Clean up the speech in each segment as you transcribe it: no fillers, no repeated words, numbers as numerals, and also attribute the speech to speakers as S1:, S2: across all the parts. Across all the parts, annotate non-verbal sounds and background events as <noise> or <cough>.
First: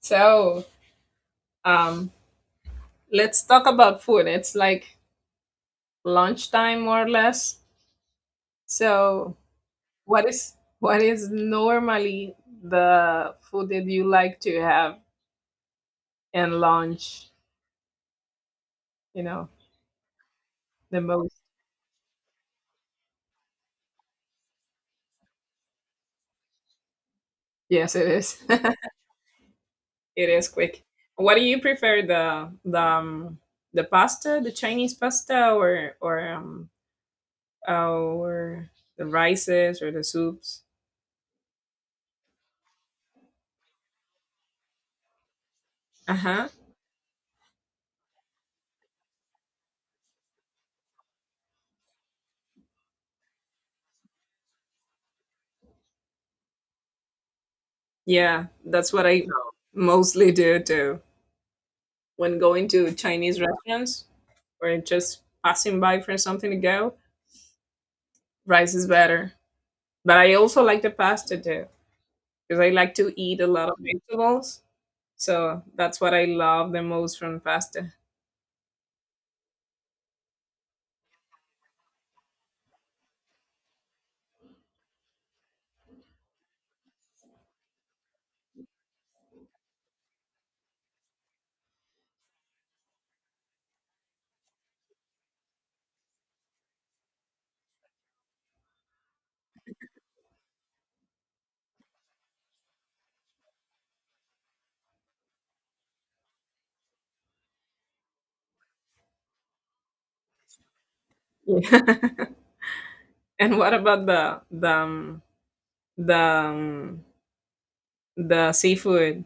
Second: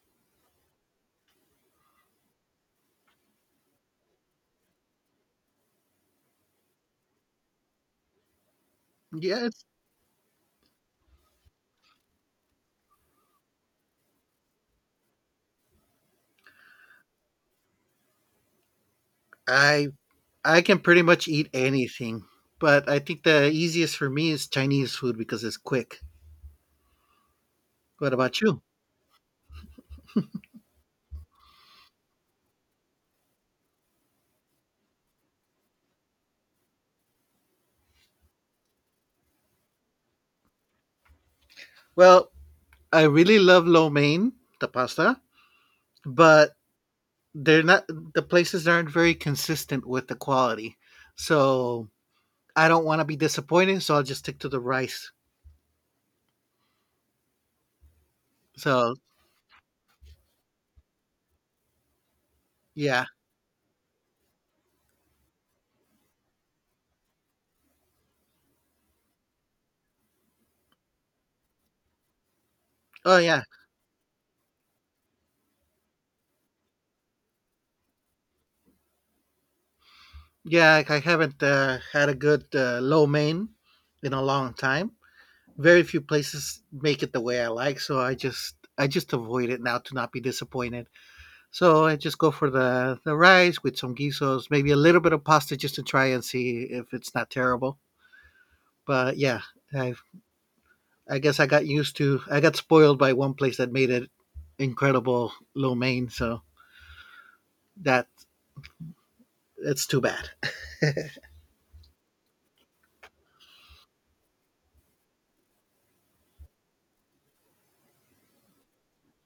S1: So, um, let's talk about food. It's like lunchtime, more or less. So,
S2: Yes,
S1: what is what is normally the food that you like to have in lunch? You know,
S2: I I can
S1: the
S2: pretty much
S1: most.
S2: eat anything, but I think the easiest for me is Chinese food because it's quick.
S1: Yes, it
S2: What about
S1: is. <laughs>
S2: you?
S1: It is quick. What do you prefer, the pasta, the Chinese pasta, or the rices or the soups?
S2: Well, I really love lo mein, the pasta,
S1: Uh huh.
S2: but they're not the places aren't very consistent with the quality. So I don't want to be disappointed, so I'll just stick to the rice.
S1: Yeah, that's
S2: So
S1: what I mostly do too. When going to
S2: yeah,
S1: Chinese restaurants or just passing by for something to go, rice is better. But I also like the pasta too because I like to
S2: oh
S1: eat
S2: yeah,
S1: a lot of vegetables. So that's what I love the most from pasta.
S2: yeah. I haven't had a good lo mein in a long time, very few places make it the way I like, so I just avoid it now to not be disappointed. So I just go for the rice with some guisos, maybe a little bit of pasta just to try and see if it's not terrible. But yeah, I I guess I got spoiled by one place that made it incredible lo mein, so that it's too bad.
S1: Yeah. <laughs> And what about the um, the seafood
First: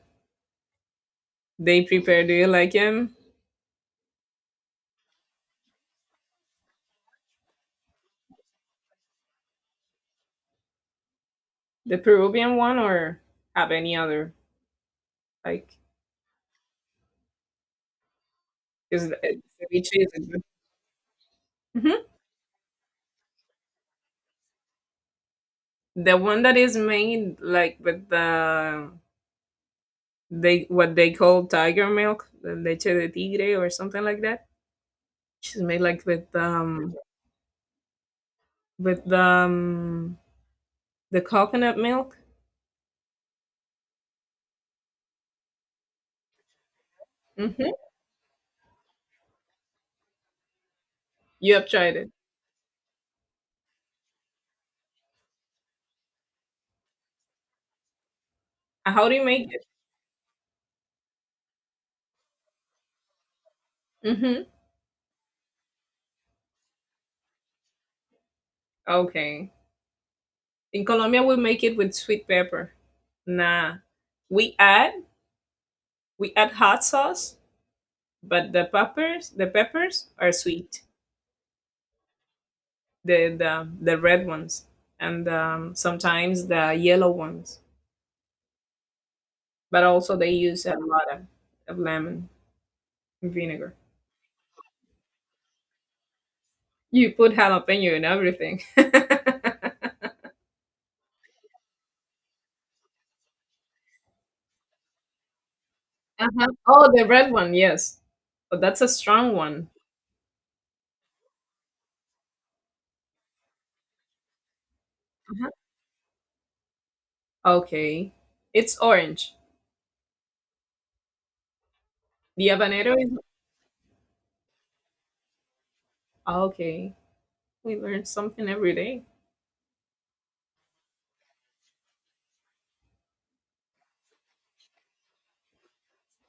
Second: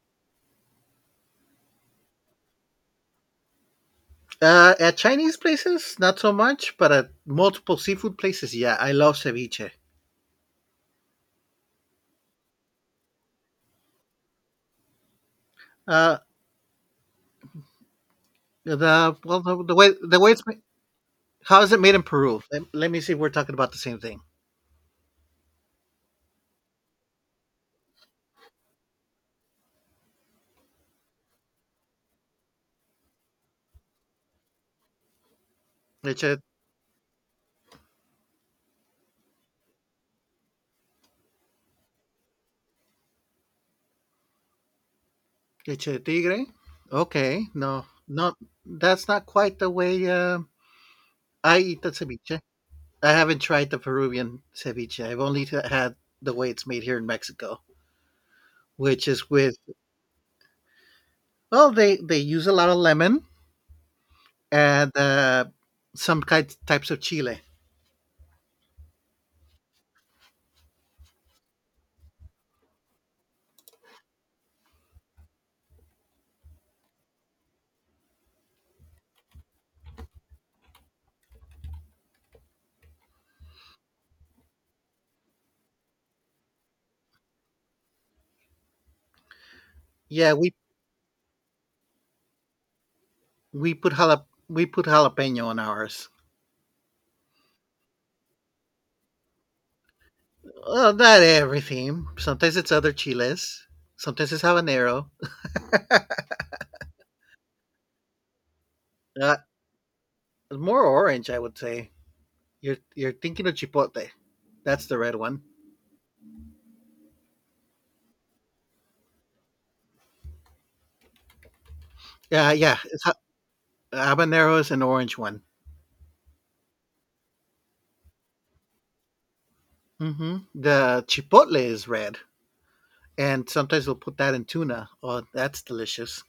S1: they prepare? Do you like him,
S2: At Chinese places, not so much, but at multiple seafood places, yeah, I love ceviche.
S1: the Peruvian one, or have any other like?
S2: Uh,
S1: Is the
S2: the well,
S1: ceviche
S2: the
S1: is
S2: way it's ma- How is it made in
S1: mhm,
S2: Peru? Let me see if we're talking about the same thing.
S1: the one that is made like with the, they what they call tiger milk, the leche de tigre or something like that. Which made like with
S2: Leche,
S1: um with um the coconut milk.
S2: leche de tigre. Okay,
S1: Mm-hmm.
S2: no, no, that's not quite the way
S1: You
S2: I
S1: have
S2: eat the
S1: tried it.
S2: ceviche. I haven't tried the Peruvian ceviche. I've only t- had the way it's made here in Mexico,
S1: How
S2: which
S1: do you
S2: is
S1: make
S2: with
S1: it?
S2: well, they use a lot of lemon
S1: Mm-hmm.
S2: and some kind types of chile.
S1: Okay. In Colombia, we make it with sweet pepper. Nah, we add we add hot sauce, but the peppers are sweet. The red ones and sometimes the yellow ones, but also they
S2: Yeah, we
S1: use a lot of lemon, vinegar.
S2: we put jalap- we put jalapeno on ours.
S1: You put jalapeno in everything. <laughs>
S2: Well, not everything. Sometimes it's other chiles. Sometimes it's habanero.
S1: Uh-huh. Oh, the red one, yes. But that's a strong
S2: Uh,
S1: one.
S2: It's more orange, I would say. You're thinking of chipotle. That's the red one.
S1: Uh-huh. Okay. It's orange. The
S2: Yeah, yeah.
S1: habanero
S2: It's
S1: is,
S2: ha- habanero is an orange one.
S1: oh, okay. We learn something every day.
S2: The chipotle is red, and sometimes we'll put that in tuna. Oh, that's delicious.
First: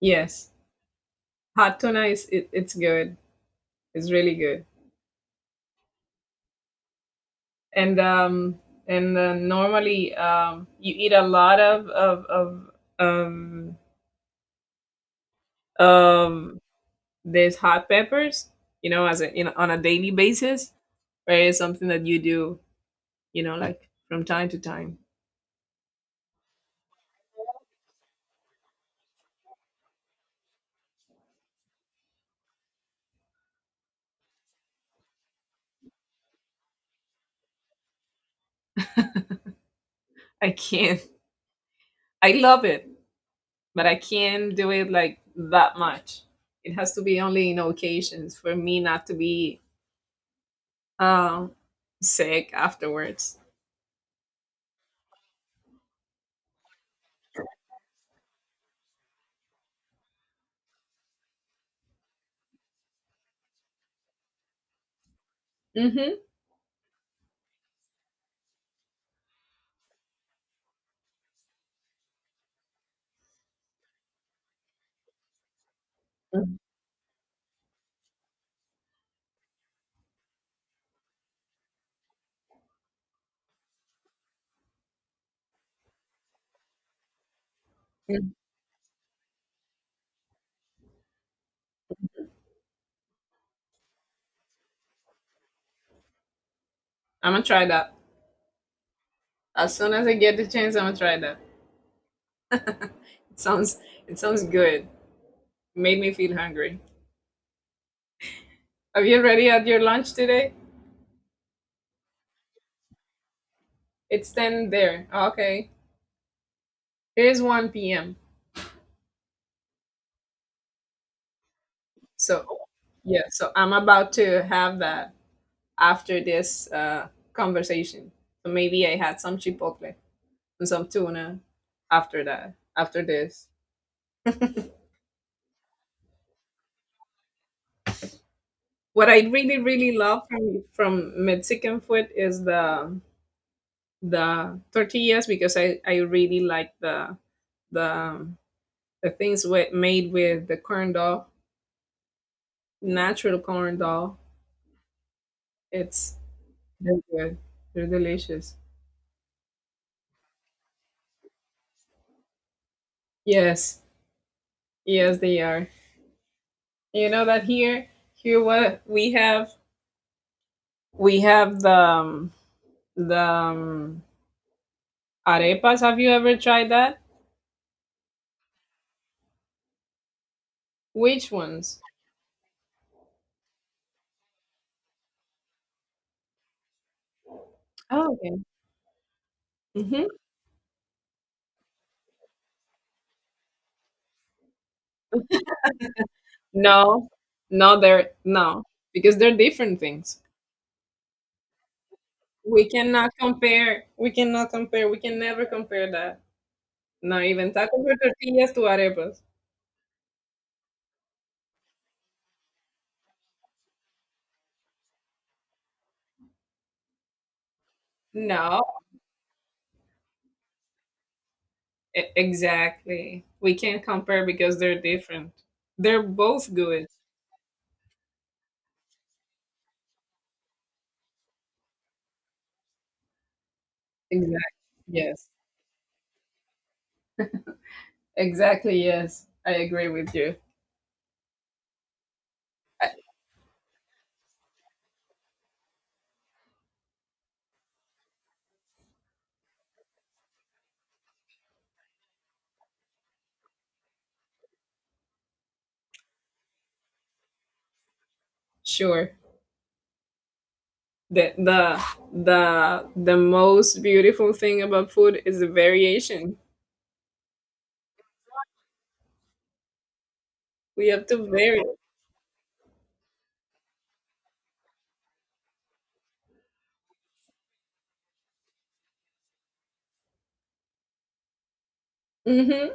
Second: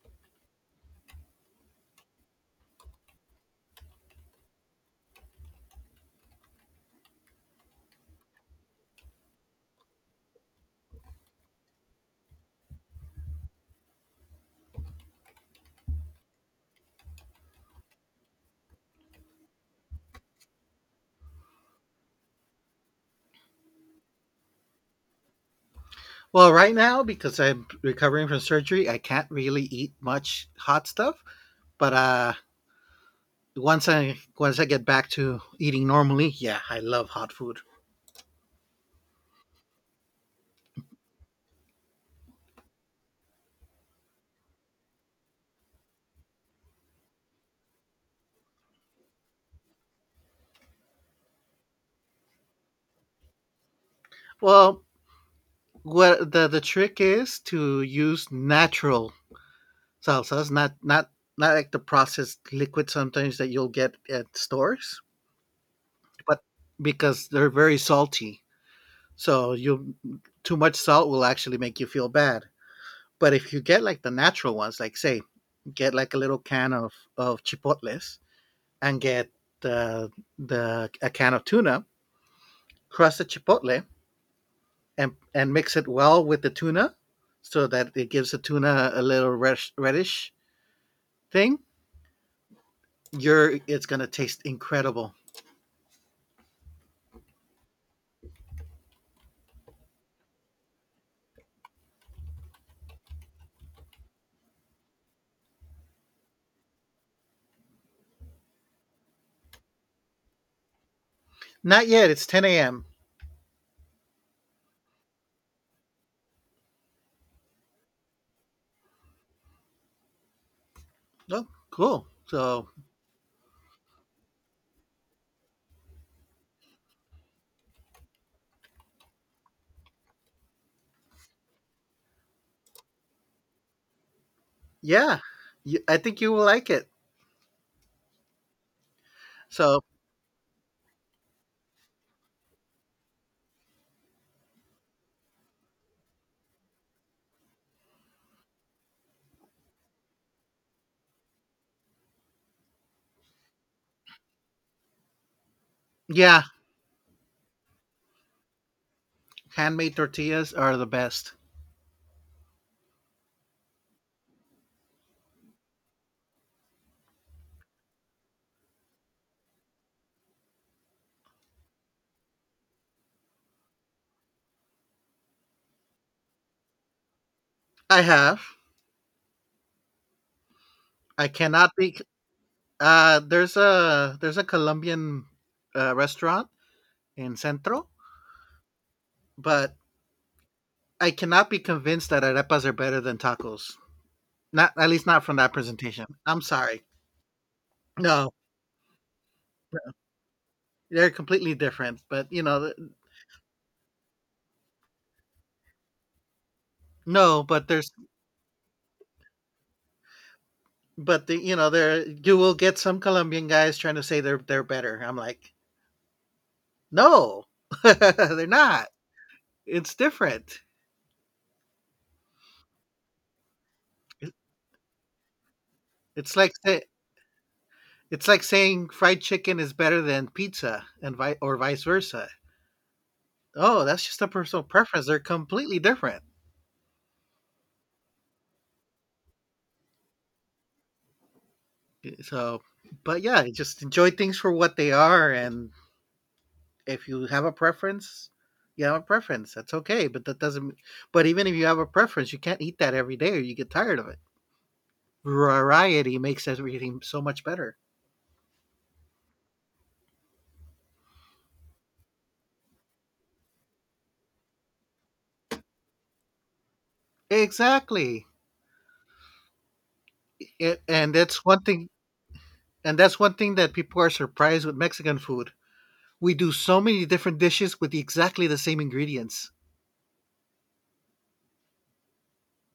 S1: Yes. Hot tuna, it's good. It's really good. And um and normally, you eat a lot um of these hot peppers, you know, as a, you know, on a daily basis, or is something that you do, you know, like from time to time?
S2: Well, right now because I'm recovering from surgery, I can't really eat much hot stuff. But once I get back to eating normally, yeah, I love hot food.
S1: I can't. <laughs> I love it, but I can't do it like that much. It has to be only in occasions for me not to be um sick afterwards.
S2: Well, what the trick is to use natural salsas, not like the processed liquid sometimes that you'll get at stores,
S1: Mm-hmm.
S2: but because they're very salty. So you too much salt will actually make you feel bad. But if you get like the natural ones, like say, get like a little
S1: I'm
S2: can of chipotles and get the the a can of tuna, crush the chipotle and mix it well with the tuna, so that it gives the tuna a little reddish thing. You're it's gonna taste incredible.
S1: gonna try that as soon as I get the chance. I'm gonna try that. It sounds it sounds good. Made me feel hungry. Have you already had your lunch today?
S2: Not yet. It's 10 a.m.
S1: It's ten there. Okay. It is 1 p.m.
S2: Oh, cool.
S1: So,
S2: So,
S1: yeah, so I'm about to have that after this conversation. So maybe I had some chipotle and some tuna after that, after this.
S2: yeah, I think you will like it.
S1: What I really,
S2: So,
S1: really love from Mexican food is the tortillas because I really like the um, the things with, made with the corn dog, natural corn dog. It's,
S2: yeah,
S1: they're good. They're delicious.
S2: handmade tortillas are the best.
S1: Yes, yes, they are. You know that here, here what we have the arepas. Have you ever tried that?
S2: I have. I
S1: Which
S2: cannot
S1: ones?
S2: be. There's a Colombian restaurant in Centro,
S1: Oh, okay.
S2: but
S1: hmm
S2: I cannot be convinced that arepas are better than tacos. Not at least not from that presentation. I'm sorry.
S1: No, no, they're
S2: No,
S1: no, because they're different things.
S2: they're completely different. But you
S1: We
S2: know, th-
S1: cannot compare. We cannot compare. We can never compare that. Not
S2: no.
S1: even
S2: But
S1: tacos
S2: there's
S1: or tortillas to arepas.
S2: But the you know, there you will get some Colombian guys trying to say they're better. I'm like, "No, <laughs> they're
S1: No,
S2: not. It's different.
S1: exactly. We can't compare
S2: It,
S1: because they're different. They're
S2: it's
S1: both
S2: like say,
S1: good.
S2: it's like saying fried chicken is better than pizza and vi- or vice versa. Oh, that's just a
S1: Exactly.
S2: personal preference. They're
S1: Yes.
S2: completely different.
S1: Exactly. Yes, I agree with you.
S2: So,
S1: I,
S2: but yeah, just enjoy things for what they are, and if you have a preference, you have a preference. That's okay, but that doesn't but even if you have a preference, you can't eat that every day or you get tired of it. Variety makes everything so much better.
S1: sure. The, the the most beautiful thing about food is the variation.
S2: Exactly. It,
S1: We have
S2: and
S1: to
S2: that's
S1: vary.
S2: one thing and that's one thing that people are surprised with Mexican food. We do so many different dishes with exactly the same ingredients.
S1: Mm-hmm.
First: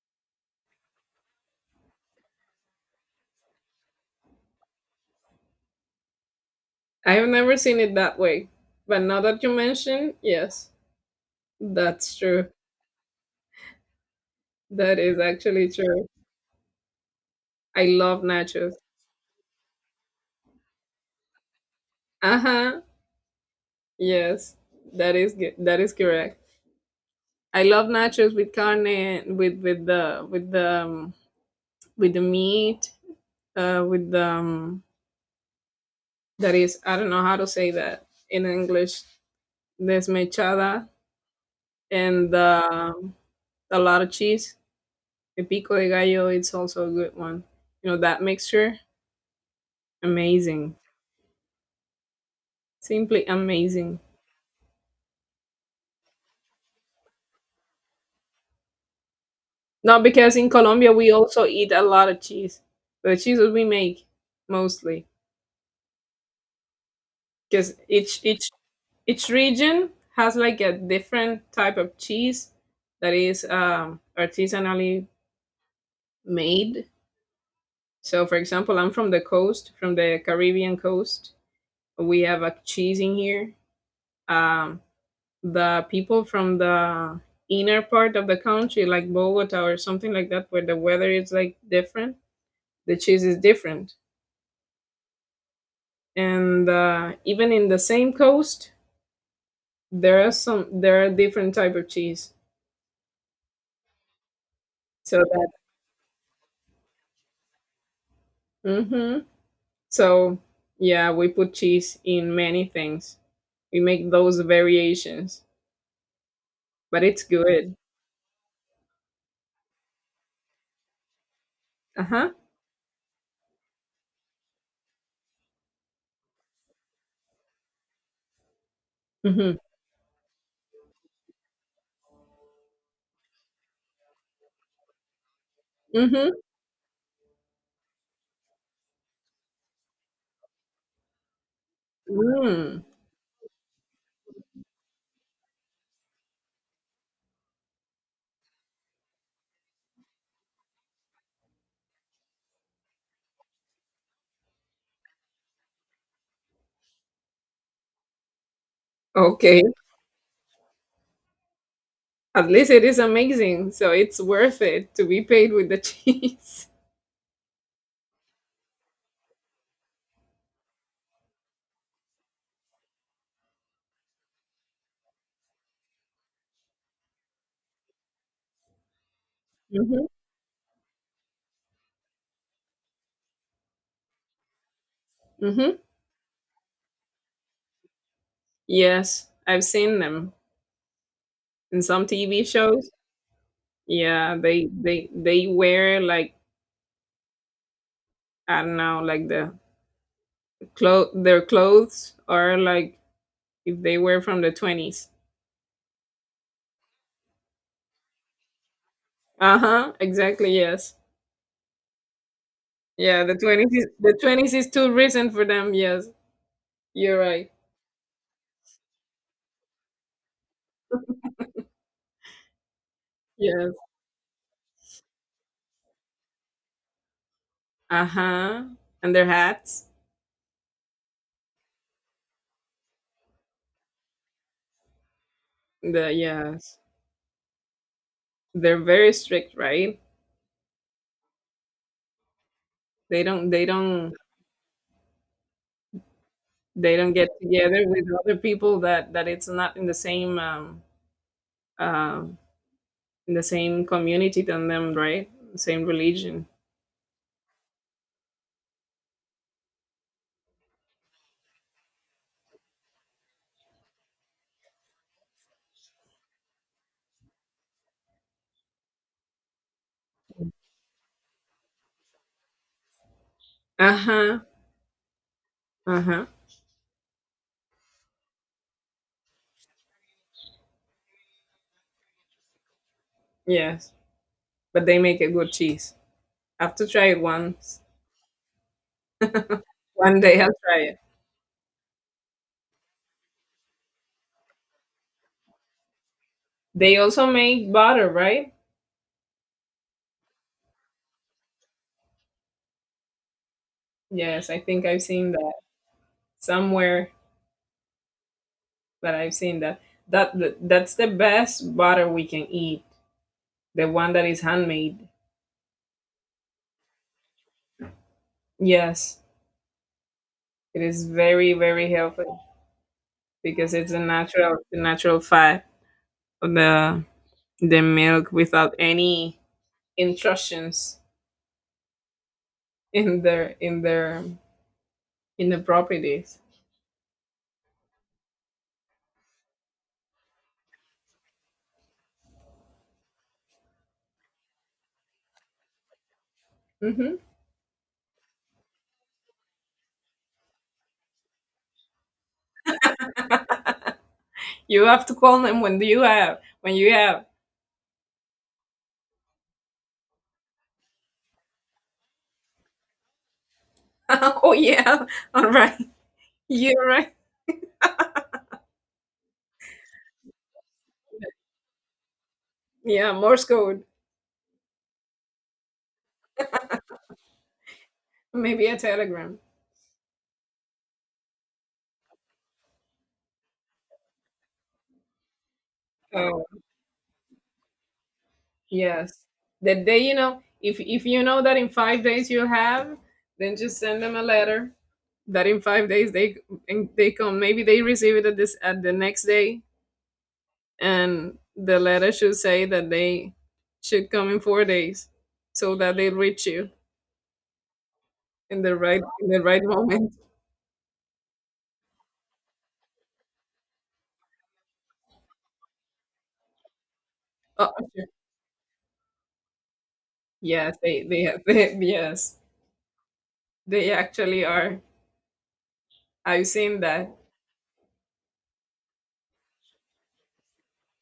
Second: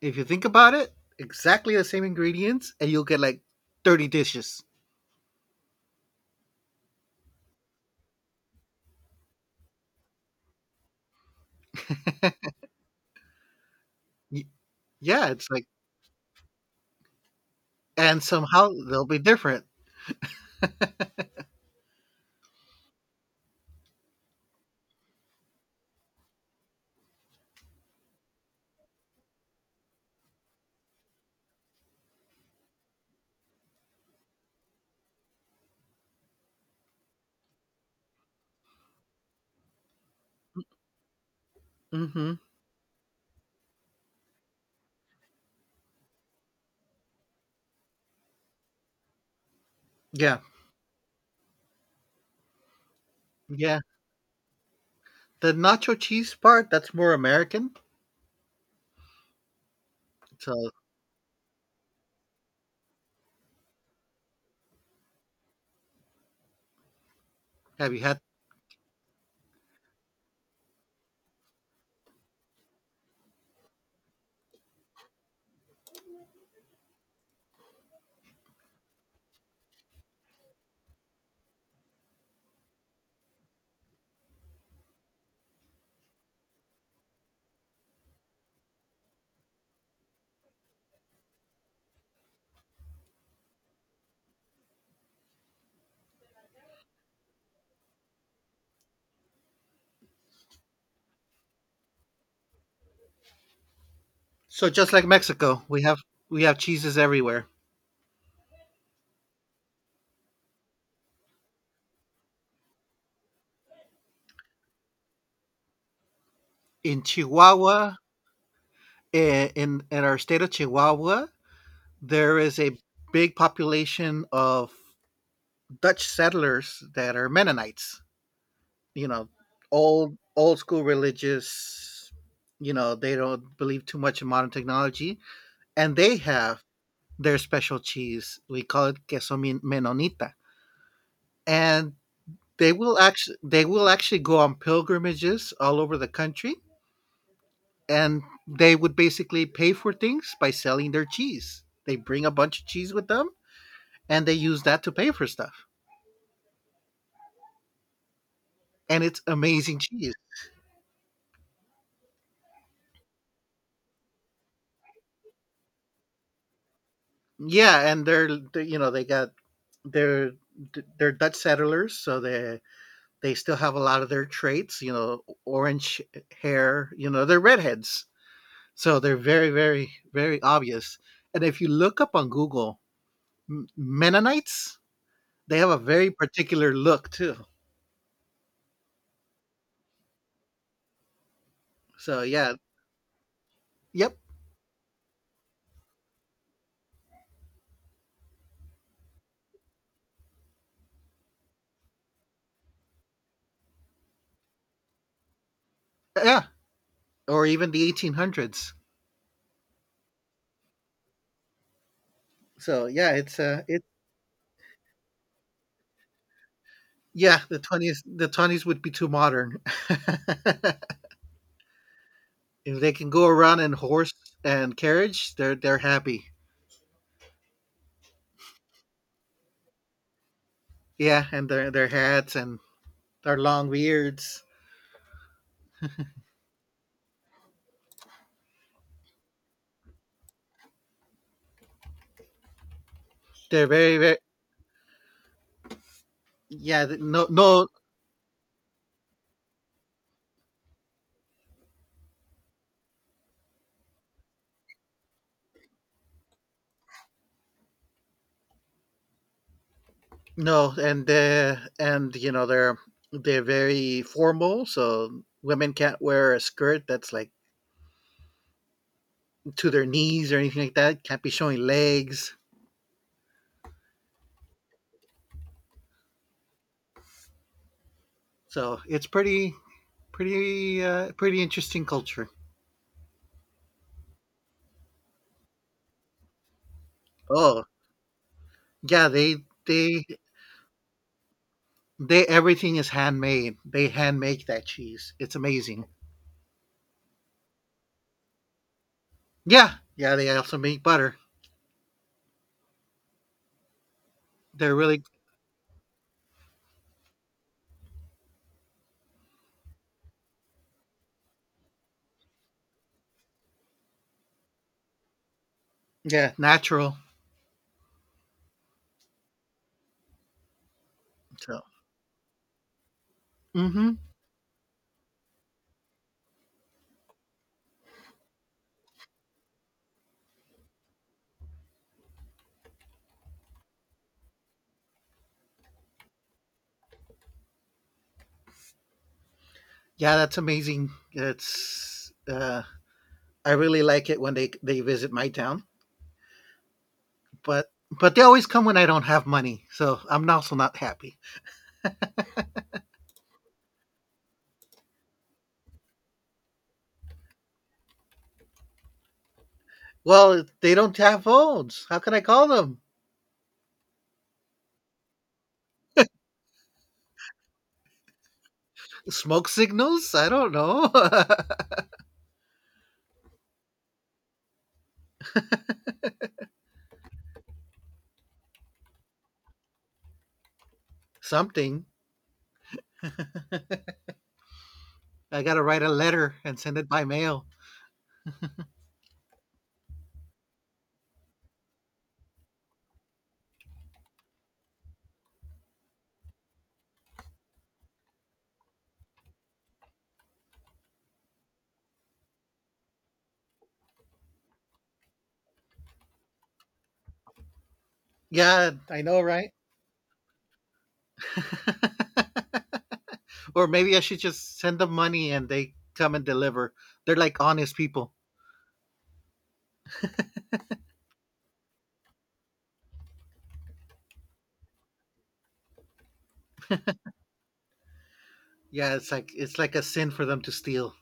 S2: If you think about it, exactly the same ingredients and you'll get like 30 dishes.
S1: I have never seen it that way, but now that you mention, yes, that's true.
S2: Y-
S1: That is
S2: Yeah, it's like
S1: actually true. I love
S2: and somehow
S1: nachos.
S2: they'll be different.
S1: Uh huh. Yes, that is good. That is correct. I love nachos with carne, and with with the meat, with the that is, I don't know how to say that in English. Desmechada and
S2: Mhm.
S1: uh, a lot of cheese. El pico de gallo. It's also a good one. You know that mixture,
S2: Yeah.
S1: amazing, simply
S2: Yeah.
S1: amazing.
S2: The nacho cheese part, that's more American.
S1: Not, because in
S2: So,
S1: Colombia we also eat a lot of cheese. The cheeses we make mostly, because
S2: have you
S1: each
S2: had
S1: each each region has like a different type of cheese that is artisanally made. So, for example, I'm from the coast, from the Caribbean coast. We have a cheese in here. Um, the people from the inner part of the country, like Bogota or something like that, where the weather is like different, the cheese is different. And even in the same coast, there are different type of cheese.
S2: so just like
S1: So that,
S2: Mexico, we have cheeses everywhere.
S1: hmm so yeah, we put cheese in many things. We make those variations, but
S2: in
S1: it's good.
S2: Chihuahua, in our state of Chihuahua,
S1: Uh huh.
S2: there is a big population of Dutch settlers that are Mennonites. You know,
S1: Mm-hmm.
S2: old school religious. You know, they don't believe too much in modern technology, and they
S1: Mm-hmm.
S2: have their special cheese. We call it queso men- menonita, and
S1: Mm,
S2: they will actually go on pilgrimages all over the country and they would basically pay for things by selling their cheese. They bring a bunch of cheese with them and they use that to pay for stuff. And it's
S1: okay.
S2: amazing cheese.
S1: At least it is amazing. So it's worth it to be paid with the cheese.
S2: Yeah, and you know they got they're they're Dutch settlers, so they still have a lot of their traits. You know, orange hair. You know, they're redheads, so they're very
S1: <laughs>
S2: very
S1: hmm
S2: very obvious. And if you look up on Google, M- Mennonites, they have
S1: hmm
S2: a very particular look too.
S1: Yes, I've seen them in some
S2: So
S1: TV
S2: yeah,
S1: shows.
S2: yep,
S1: Yeah, they wear like, I don't know, like the clo their clothes are like if they were from the '20s.
S2: yeah, or even the 1800s.
S1: Uh-huh, exactly, yes.
S2: So yeah,
S1: Yeah, the
S2: it's
S1: 20s
S2: it
S1: is, the '20s is too recent for them. Yes. You're
S2: yeah
S1: right.
S2: the 20s, the 20s would be too modern. <laughs> If they can go around
S1: Yes.
S2: in horse and carriage, they're happy.
S1: Uh-huh. And their hats.
S2: Yeah, and their hats and their long beards.
S1: The yes. They're very strict, right? They don't they
S2: They're very
S1: don't
S2: very yeah
S1: they
S2: th-
S1: don't
S2: no
S1: get
S2: no
S1: together with other people that that it's not in the same uh in the same community than them, right? Same religion.
S2: no, and and you know they're very formal. So women can't wear a skirt that's like to their knees or anything like that. Can't be showing legs.
S1: Uh-huh. Uh-huh.
S2: So it's pretty pretty interesting culture.
S1: Yes. But they make a good cheese. I have to try it
S2: Oh,
S1: once.
S2: yeah, they
S1: One day I'll try it.
S2: they everything is handmade. They hand make that cheese. It's amazing.
S1: They also make butter, right?
S2: Yeah, yeah, they also make butter.
S1: Yes, I
S2: They're
S1: think I've
S2: really
S1: seen that somewhere. But I've seen that. That's the best butter we can eat. The one that is handmade.
S2: yeah, natural.
S1: Yes. It is very
S2: So,
S1: very healthy because
S2: hmm
S1: it's a natural, the natural fat of the milk without any intrusions in their in their in the properties.
S2: yeah, that's amazing. It's I really like it when they visit my town,
S1: hmm
S2: but they always come when I don't have money, so I'm also not happy.
S1: You have to call them when do you have, when you have.
S2: Well, they don't have phones. How can I call them?
S1: <laughs> Oh yeah, all right, <laughs> you're right.
S2: Smoke signals? I don't know.
S1: Yeah, Morse code, maybe a telegram.
S2: <laughs> Something. <laughs> I gotta write a letter
S1: So,
S2: and send it by mail.
S1: yes. The day, you know, if you know that in 5 days you have, then just send them a letter that in 5 days they, and they come. Maybe they receive it at this, at the next day, and the letter should say that they should come in 4 days, so that they reach you in
S2: Yeah,
S1: the right,
S2: I know,
S1: in the
S2: right?
S1: right moment. <laughs>
S2: <laughs> Or maybe I should just send them money and they come and deliver. They're like
S1: Oh,
S2: honest
S1: okay.
S2: people.
S1: Yes, they have <laughs> they, yes, they actually are. I've seen that.
S2: Yeah, it's like a sin for them to steal.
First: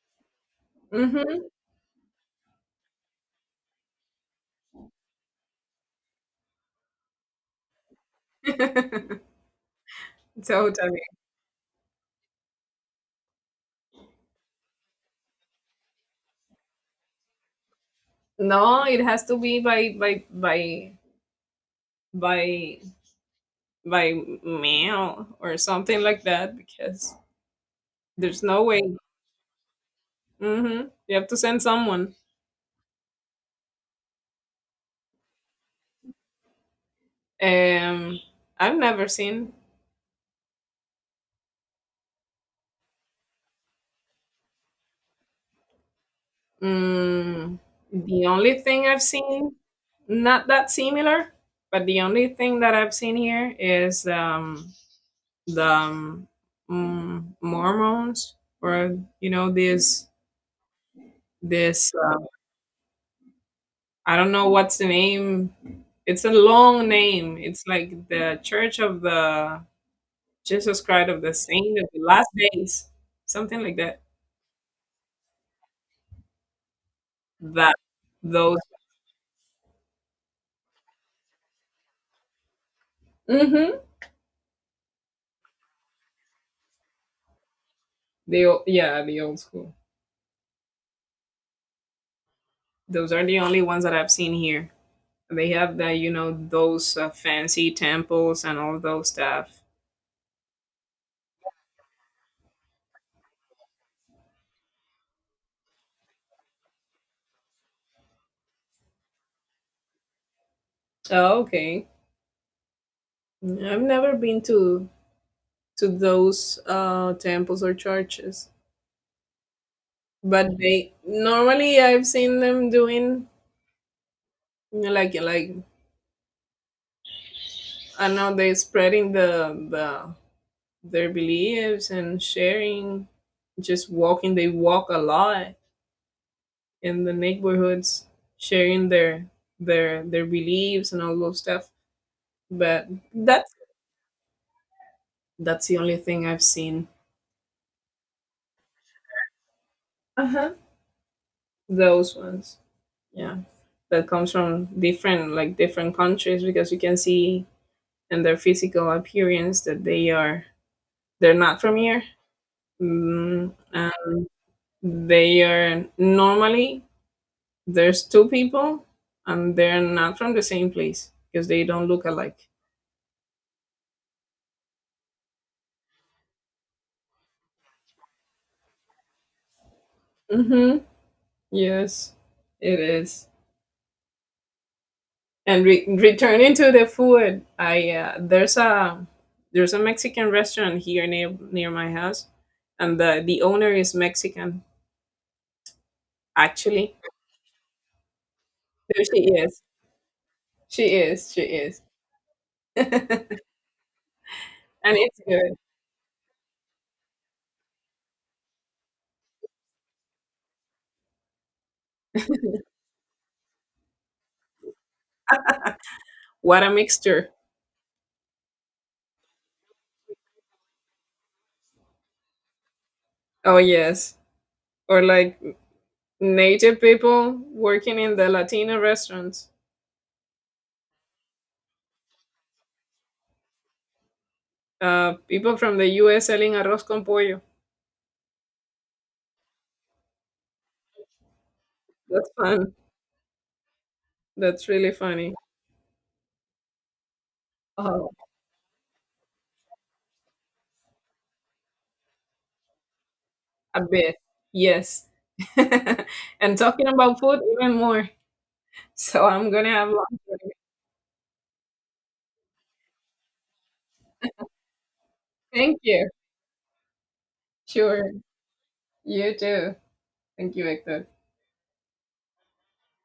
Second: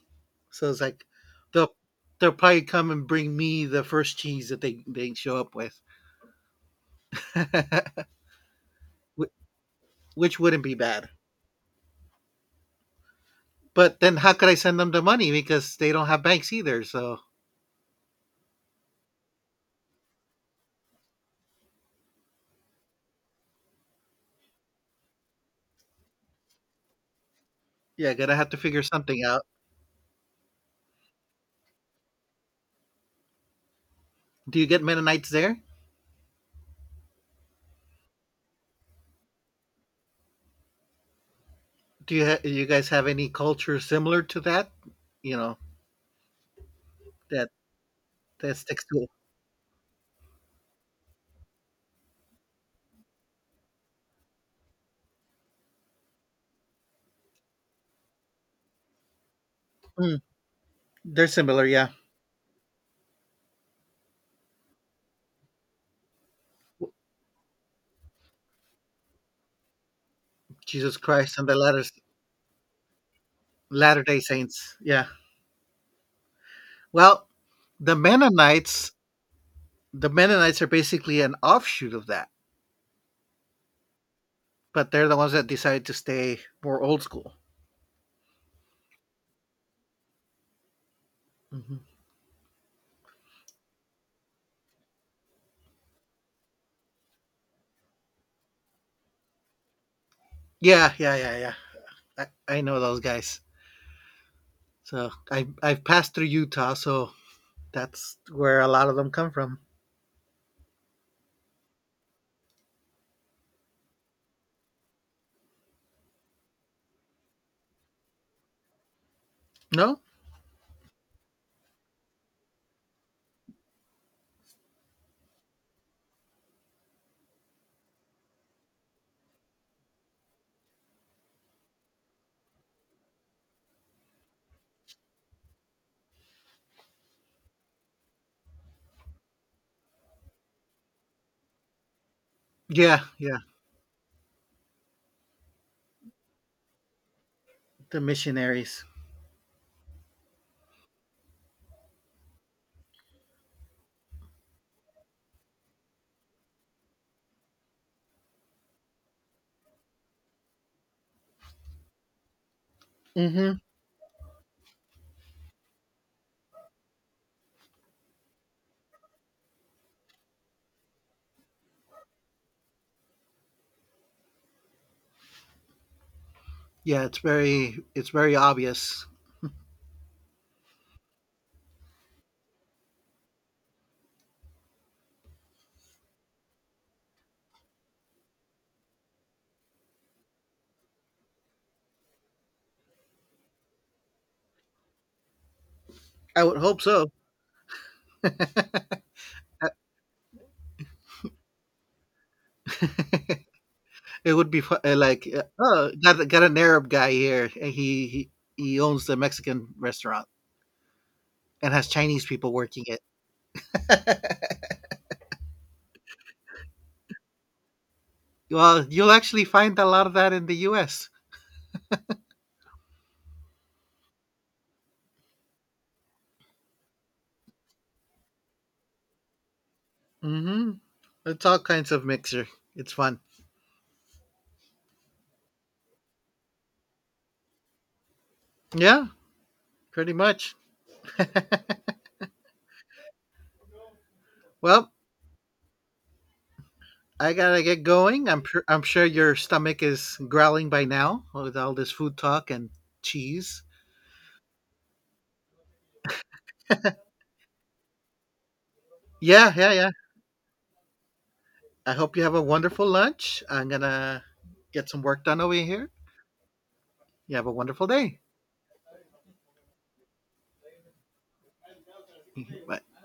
S2: So it's like
S1: hmm
S2: they'll they'll probably come and bring me the first cheese that they show up with, <laughs>
S1: <laughs>
S2: Wh- which wouldn't be
S1: Totally.
S2: bad. But then how could I send them the money because they don't have banks either? So
S1: No, it has to be by by mail or something like that because
S2: yeah, got to
S1: there's
S2: have to
S1: no way.
S2: figure something out.
S1: hmm You have to send someone.
S2: Do you get Mennonites there?
S1: Um, I've never seen.
S2: Do you ha- you guys have any culture similar to that? You know that
S1: Mm, the
S2: that
S1: only
S2: sticks
S1: thing I've
S2: to.
S1: seen, not that similar, but the only thing that I've seen here is the um, Mormons, or you know this
S2: Mm, they're similar, yeah.
S1: this uh, I don't know what's the name. It's a long name. It's like the Church of the Jesus
S2: Jesus
S1: Christ of the
S2: Christ and the
S1: Saint
S2: latter
S1: of the Last Days, something like that.
S2: Latter Day Saints, yeah. Well,
S1: That
S2: the
S1: those,
S2: Mennonites, the Mennonites are basically an offshoot of that,
S1: mm-hmm,
S2: but they're the ones that decided to stay more old school.
S1: they yeah, the old school.
S2: Hmm
S1: Those are the only ones that I've seen here. They have the, you know, those fancy temples and all those stuff.
S2: Yeah, yeah. I know those guys. So I've passed through Utah, so that's where a lot of them come from.
S1: Oh, okay. I've never been to those temples or churches,
S2: No,
S1: but they normally, I've seen them doing like like I know they're spreading the their beliefs and sharing, just walking. They walk a lot in the neighborhoods, sharing their beliefs and all those stuff. But
S2: yeah,
S1: that's the only thing I've seen.
S2: the missionaries.
S1: Uh huh. Those ones, yeah, that comes from different, like different countries, because you can see in their physical appearance that they are, they're not from here. Mm,
S2: Hmm
S1: they are normally, there's two people and they're not from the same place because they don't look alike.
S2: Yeah, it's very obvious.
S1: Mm-hmm. Yes, it is. And returning to the food, I there's a, there's a Mexican restaurant here near near my house, and the owner is Mexican.
S2: I would hope
S1: Actually,
S2: so.
S1: there she is. She is. She is. <laughs> And
S2: It would be fu-
S1: it's
S2: like,
S1: good.
S2: oh, got an Arab guy here, and he owns the Mexican restaurant and has Chinese people working it. <laughs>
S1: What a mixture!
S2: Well, you'll actually find a lot of that in the U.S.
S1: Oh yes, or like native people working in the Latina restaurants.
S2: Mm-hmm. It's all kinds of mixer. It's fun.
S1: People from the U.S. selling arroz con pollo.
S2: Yeah, pretty much.
S1: That's fun. That's really
S2: Well,
S1: funny.
S2: I gotta get
S1: Oh,
S2: going. I'm sure your stomach is growling by now with all this food talk and cheese.
S1: a bit. Yes. <laughs> And talking about food even more. So I'm
S2: Yeah,
S1: gonna
S2: yeah,
S1: have
S2: yeah.
S1: lunch with you.
S2: I hope you have a wonderful lunch. I'm going to get some work done over
S1: Thank
S2: here.
S1: you.
S2: You have a wonderful
S1: Sure.
S2: day.
S1: You too. Thank you, Victor.
S2: <laughs> Bye.